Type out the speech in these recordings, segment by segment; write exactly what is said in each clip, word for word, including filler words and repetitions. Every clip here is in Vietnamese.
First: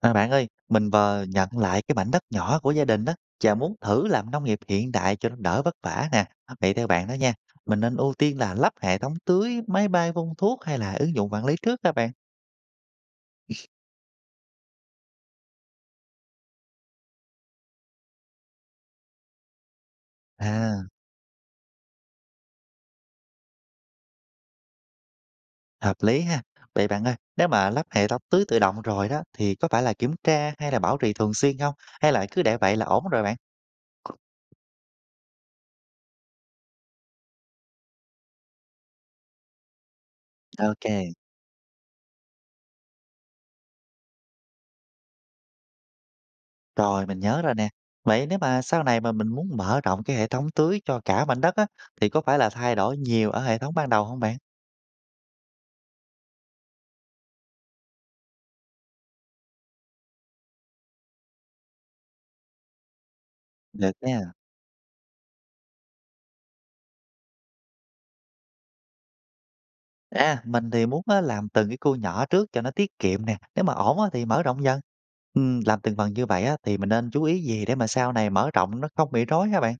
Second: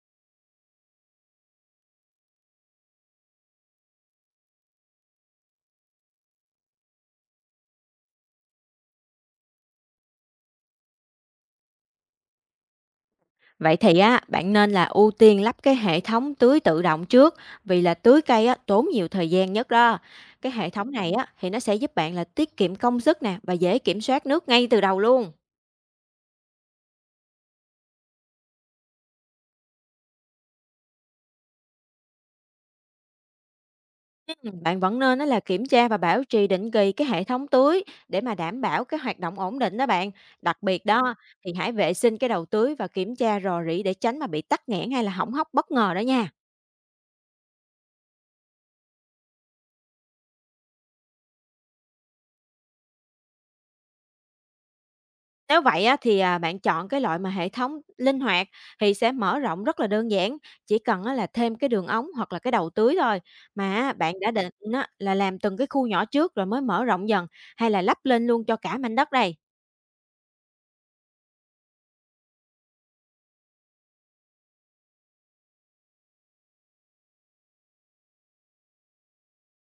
À, bạn ơi, mình vừa nhận lại cái mảnh đất nhỏ của gia đình đó và muốn thử làm nông nghiệp hiện đại cho nó đỡ vất vả nè. Vậy theo bạn đó nha, mình nên ưu tiên là lắp hệ thống tưới, máy bay phun thuốc hay là ứng dụng quản lý trước các bạn? Vậy thì á, bạn nên là ưu tiên lắp cái hệ thống tưới tự động trước vì là tưới cây á, tốn nhiều thời gian nhất đó. Cái hệ À, thống này á, thì nó sẽ giúp bạn là tiết kiệm công sức nè và dễ kiểm soát nước ngay từ đầu luôn. hợp lý ha. Vậy bạn ơi, nếu mà lắp hệ thống tưới tự động rồi đó thì có phải là kiểm tra hay là bảo trì thường xuyên không? Hay là cứ để vậy là ổn rồi bạn? Ừ, bạn vẫn nên á, là kiểm tra và bảo trì định kỳ cái hệ thống tưới để mà đảm bảo cái hoạt động ổn định đó bạn. Đặc biệt Ok, đó thì hãy vệ sinh cái đầu tưới và kiểm tra rò rỉ để tránh mà bị tắc nghẽn hay là hỏng hóc bất ngờ đó nha. rồi mình nhớ rồi nè. Vậy nếu mà sau này mà mình muốn mở rộng cái hệ thống tưới cho cả mảnh đất á thì có phải là thay đổi nhiều ở hệ thống ban đầu không bạn? Nếu vậy á, thì, à, bạn chọn cái loại mà hệ thống linh hoạt thì sẽ mở rộng rất là đơn giản, chỉ cần á là thêm cái đường ống hoặc là cái đầu tưới thôi. Mà Được á, bạn nha. đã định á là làm từng cái khu nhỏ trước rồi mới mở rộng dần, hay là lắp lên luôn cho cả mảnh đất đây? À, mình thì muốn á, làm từng cái khu nhỏ trước cho nó tiết kiệm nè, nếu mà ổn á, thì mở rộng dần. Ừm, làm từng phần như vậy á, thì mình nên chú ý gì để mà sau này mở rộng nó không bị rối hả bạn?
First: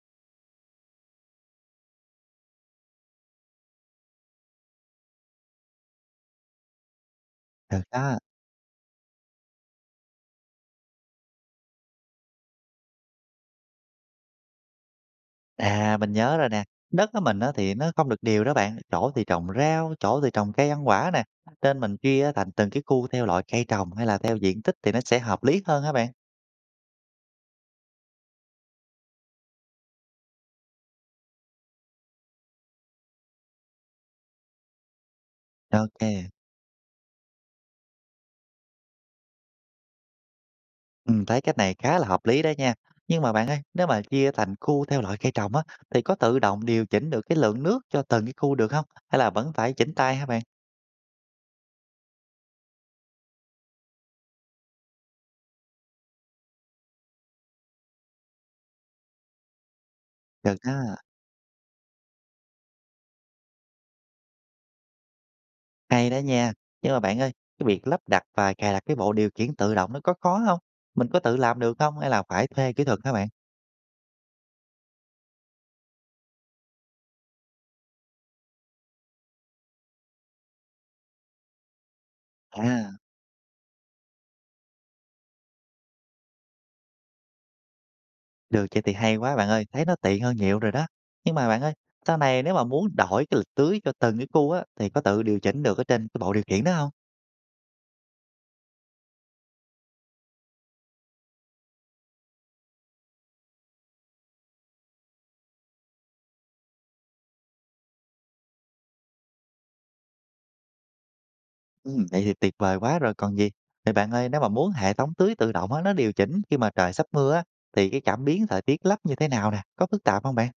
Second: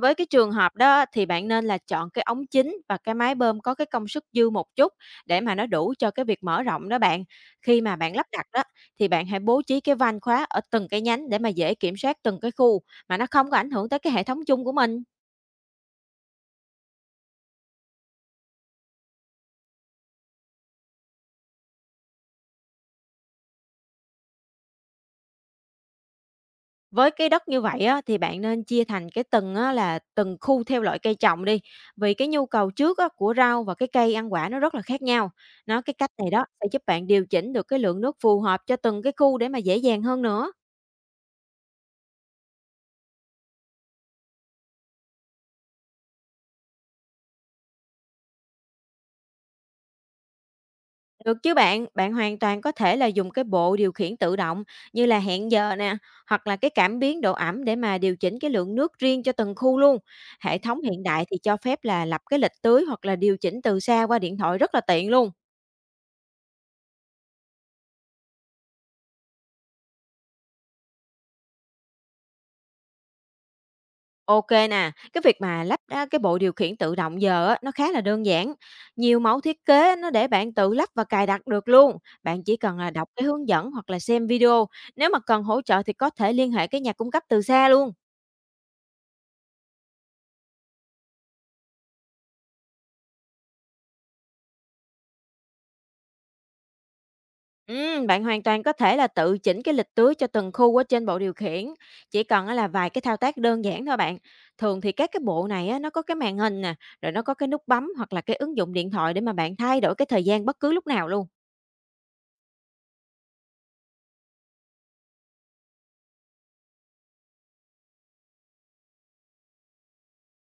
Với cái trường hợp đó thì bạn nên là chọn cái ống chính và cái máy bơm có cái công suất dư một chút để mà nó đủ cho cái việc mở rộng đó bạn. Khi Được mà bạn đó. lắp đặt đó thì bạn hãy bố trí cái van khóa ở từng cái nhánh để mà dễ kiểm soát từng cái khu mà nó không có ảnh hưởng tới cái hệ thống chung của mình. À, mình nhớ rồi nè. Đất của mình á, thì nó không được đều đó bạn. Chỗ thì trồng rau, chỗ thì trồng cây ăn quả nè. Nên mình chia thành từng cái khu theo loại cây trồng hay là theo diện tích thì nó sẽ hợp lý hơn hả bạn? Với cái đất như vậy á, thì bạn nên chia thành cái từng á, là từng khu theo loại cây trồng đi, vì cái nhu cầu trước á, của rau và cái cây ăn quả nó rất là khác nhau. Nó cái cách Ok. này đó sẽ giúp bạn điều chỉnh được cái lượng nước phù hợp cho từng cái khu để mà dễ dàng hơn nữa. Ừm, thấy cách này khá là hợp lý đó nha. Nhưng mà bạn ơi, nếu mà chia thành khu theo loại cây trồng á, thì có tự động điều chỉnh được cái lượng nước cho từng cái khu được không? Hay là vẫn phải chỉnh tay hả bạn? Được chứ bạn, bạn hoàn toàn có thể là dùng cái bộ điều khiển tự động như là hẹn giờ nè, hoặc là cái cảm biến độ ẩm để mà điều chỉnh cái lượng nước riêng cho từng khu luôn. Được Hệ thống á, hiện đại thì cho phép là lập cái lịch tưới hoặc là điều chỉnh từ xa qua điện thoại rất là tiện luôn. hay đó nha. Nhưng mà bạn ơi, cái việc lắp đặt và cài đặt cái bộ điều khiển tự động nó có khó không? Mình có tự làm được không? Hay là phải thuê kỹ thuật hả bạn? OK nè, cái việc mà lắp á cái bộ điều khiển tự động giờ á, nó khá là đơn giản. Nhiều mẫu thiết kế nó để bạn tự lắp và cài đặt được luôn. Bạn chỉ cần À, là đọc cái hướng dẫn hoặc là xem video. Nếu mà cần hỗ trợ thì có thể liên hệ cái nhà cung cấp từ xa luôn. được vậy thì hay quá bạn ơi, thấy nó tiện hơn nhiều rồi đó. Nhưng mà bạn ơi, sau này nếu mà muốn đổi cái lịch tưới cho từng cái khu á, thì có tự điều chỉnh được ở trên cái bộ điều khiển đó không? Ừm, bạn hoàn toàn có thể là tự chỉnh cái lịch tưới cho từng khu ở trên bộ điều khiển. Chỉ cần á là vài cái thao tác đơn giản thôi bạn. Thường thì các cái bộ này á, nó có cái màn hình nè, rồi nó có cái nút bấm hoặc là cái ứng dụng điện thoại để mà bạn thay đổi cái thời gian bất cứ lúc nào luôn. Ừm, vậy thì tuyệt vời quá rồi còn gì. Vậy bạn ơi, nếu mà muốn hệ thống tưới tự động á, nó điều chỉnh khi mà trời sắp mưa á, thì cái cảm biến thời tiết lắp như thế nào nè? Có phức tạp không bạn?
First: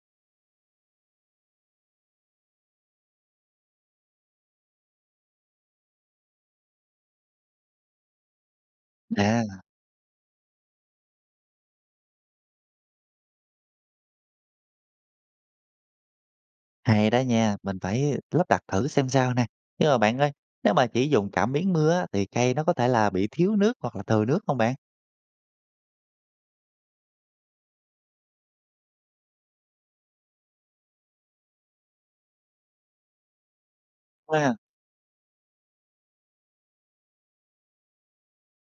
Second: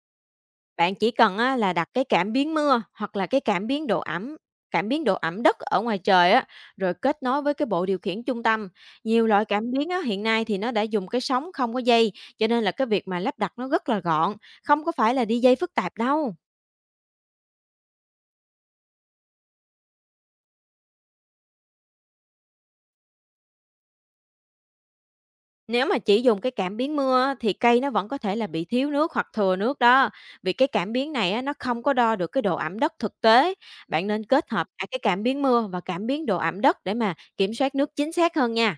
Bạn chỉ cần á là đặt cái cảm biến mưa hoặc là cái cảm biến độ ẩm cảm biến độ ẩm đất ở ngoài trời á, rồi kết nối với cái bộ điều khiển trung tâm. Nhiều loại À, cảm biến á, hiện nay thì nó đã dùng cái sóng không có dây, cho nên là cái việc mà lắp đặt nó rất là gọn, không có phải là đi dây phức tạp đâu. hay đó nha, mình phải lắp đặt thử xem sao nè. Nhưng mà bạn ơi, nếu mà chỉ dùng cảm biến mưa á, thì cây nó có thể là bị thiếu nước hoặc là thừa nước không bạn? Nếu mà chỉ dùng cái cảm biến mưa á, thì cây nó vẫn có thể là bị thiếu nước hoặc thừa nước đó. Vì cái cảm biến này á, nó không có đo được cái độ ẩm đất thực tế. Bạn nên kết À. hợp cả cái cảm biến mưa và cảm biến độ ẩm đất để mà kiểm soát nước chính xác hơn nha.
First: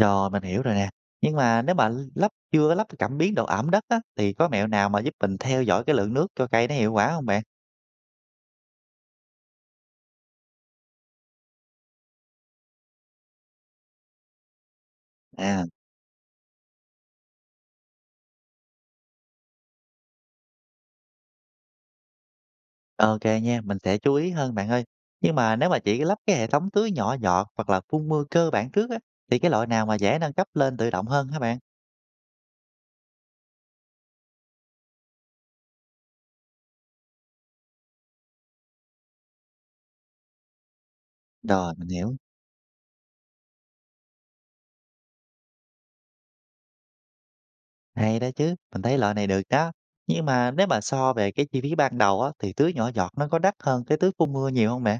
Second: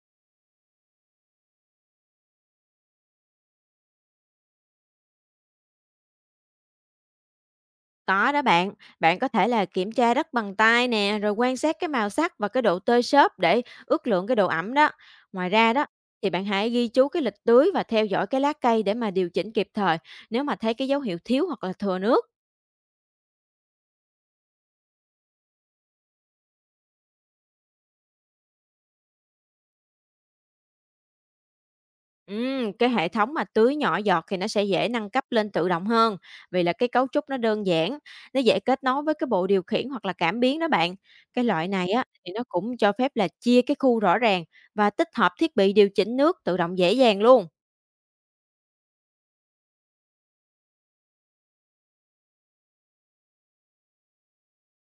Rồi, mình hiểu rồi nè. Nhưng mà nếu mà lắp chưa lắp cái cảm biến độ ẩm đất á, thì có mẹo nào mà giúp mình theo dõi cái lượng nước cho cây nó hiệu quả không bạn? Có đó bạn, bạn có thể là kiểm tra đất bằng tay nè, rồi quan sát cái màu sắc và cái độ tơi xốp để ước lượng cái độ ẩm đó. Ngoài À. ra đó, thì bạn hãy ghi chú cái lịch tưới và theo dõi cái lá cây để mà điều chỉnh kịp thời nếu mà thấy cái dấu hiệu thiếu hoặc là thừa nước. OK nha, mình sẽ chú ý hơn bạn ơi. Nhưng mà nếu mà chỉ lắp cái hệ thống tưới nhỏ giọt hoặc là phun mưa cơ bản trước á, thì cái loại nào mà dễ nâng cấp lên tự động hơn hả bạn? Ừm, cái hệ thống mà tưới nhỏ giọt thì nó sẽ dễ nâng cấp lên tự động hơn vì là cái cấu trúc nó đơn giản, nó dễ kết nối với cái bộ điều khiển hoặc là cảm biến đó bạn. Cái loại Rồi, mình này á hiểu. thì nó cũng cho phép là chia cái khu rõ ràng và tích hợp thiết bị điều chỉnh nước tự động dễ dàng luôn. Hay đó chứ, mình thấy loại này được đó. Nhưng mà nếu mà so về cái chi phí ban đầu á, thì tưới nhỏ giọt nó có đắt hơn cái tưới phun mưa nhiều không mẹ?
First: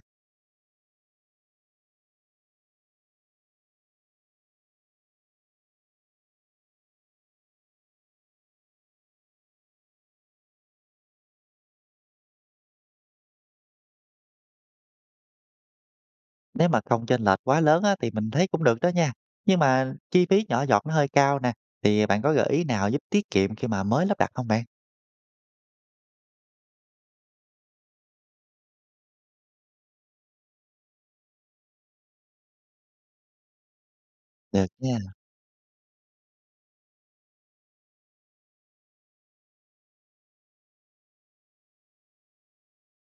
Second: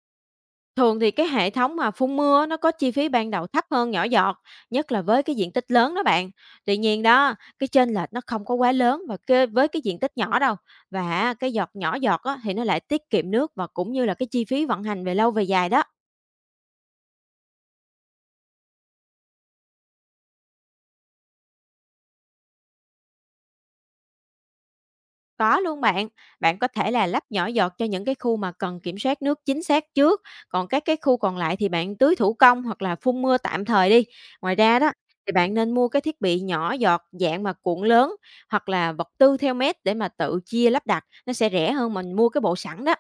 Thường thì cái hệ thống mà phun mưa nó có chi phí ban đầu thấp hơn nhỏ giọt, nhất là với cái diện tích lớn đó bạn. Tuy nhiên đó, cái chênh lệch nó không có quá lớn và cái, với cái diện tích nhỏ đâu. Và cái giọt nhỏ giọt á, thì nó lại tiết kiệm nước và cũng như là cái chi phí vận hành về lâu về dài đó. Nếu mà không chênh lệch quá lớn á, thì mình thấy cũng được đó nha. Nhưng mà chi phí nhỏ giọt nó hơi cao nè, thì bạn có gợi ý nào giúp tiết kiệm khi mà mới lắp đặt không bạn? Có luôn bạn, bạn có thể là lắp nhỏ giọt cho những cái khu mà cần kiểm soát nước chính xác trước, còn các cái khu còn lại thì bạn tưới thủ công hoặc là phun mưa tạm thời đi. Ngoài Được ra đó nha. thì bạn nên mua cái thiết bị nhỏ giọt dạng mà cuộn lớn hoặc là vật tư theo mét để mà tự chia lắp đặt, nó sẽ rẻ hơn mình mua cái bộ sẵn đó.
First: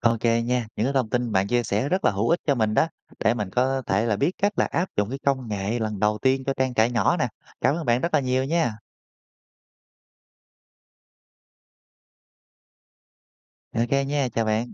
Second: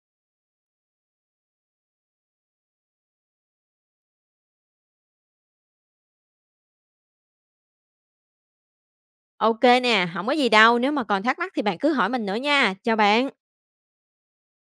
OK nha, những cái thông tin bạn chia sẻ rất là hữu ích cho mình đó, để mình có thể là biết cách là áp dụng cái công nghệ lần đầu tiên cho trang trại nhỏ nè. Cảm ơn bạn rất là nhiều nha. Ok nè, không có gì đâu, nếu mà còn thắc mắc thì bạn cứ hỏi mình nữa nha. Chào bạn. OK nha, chào bạn.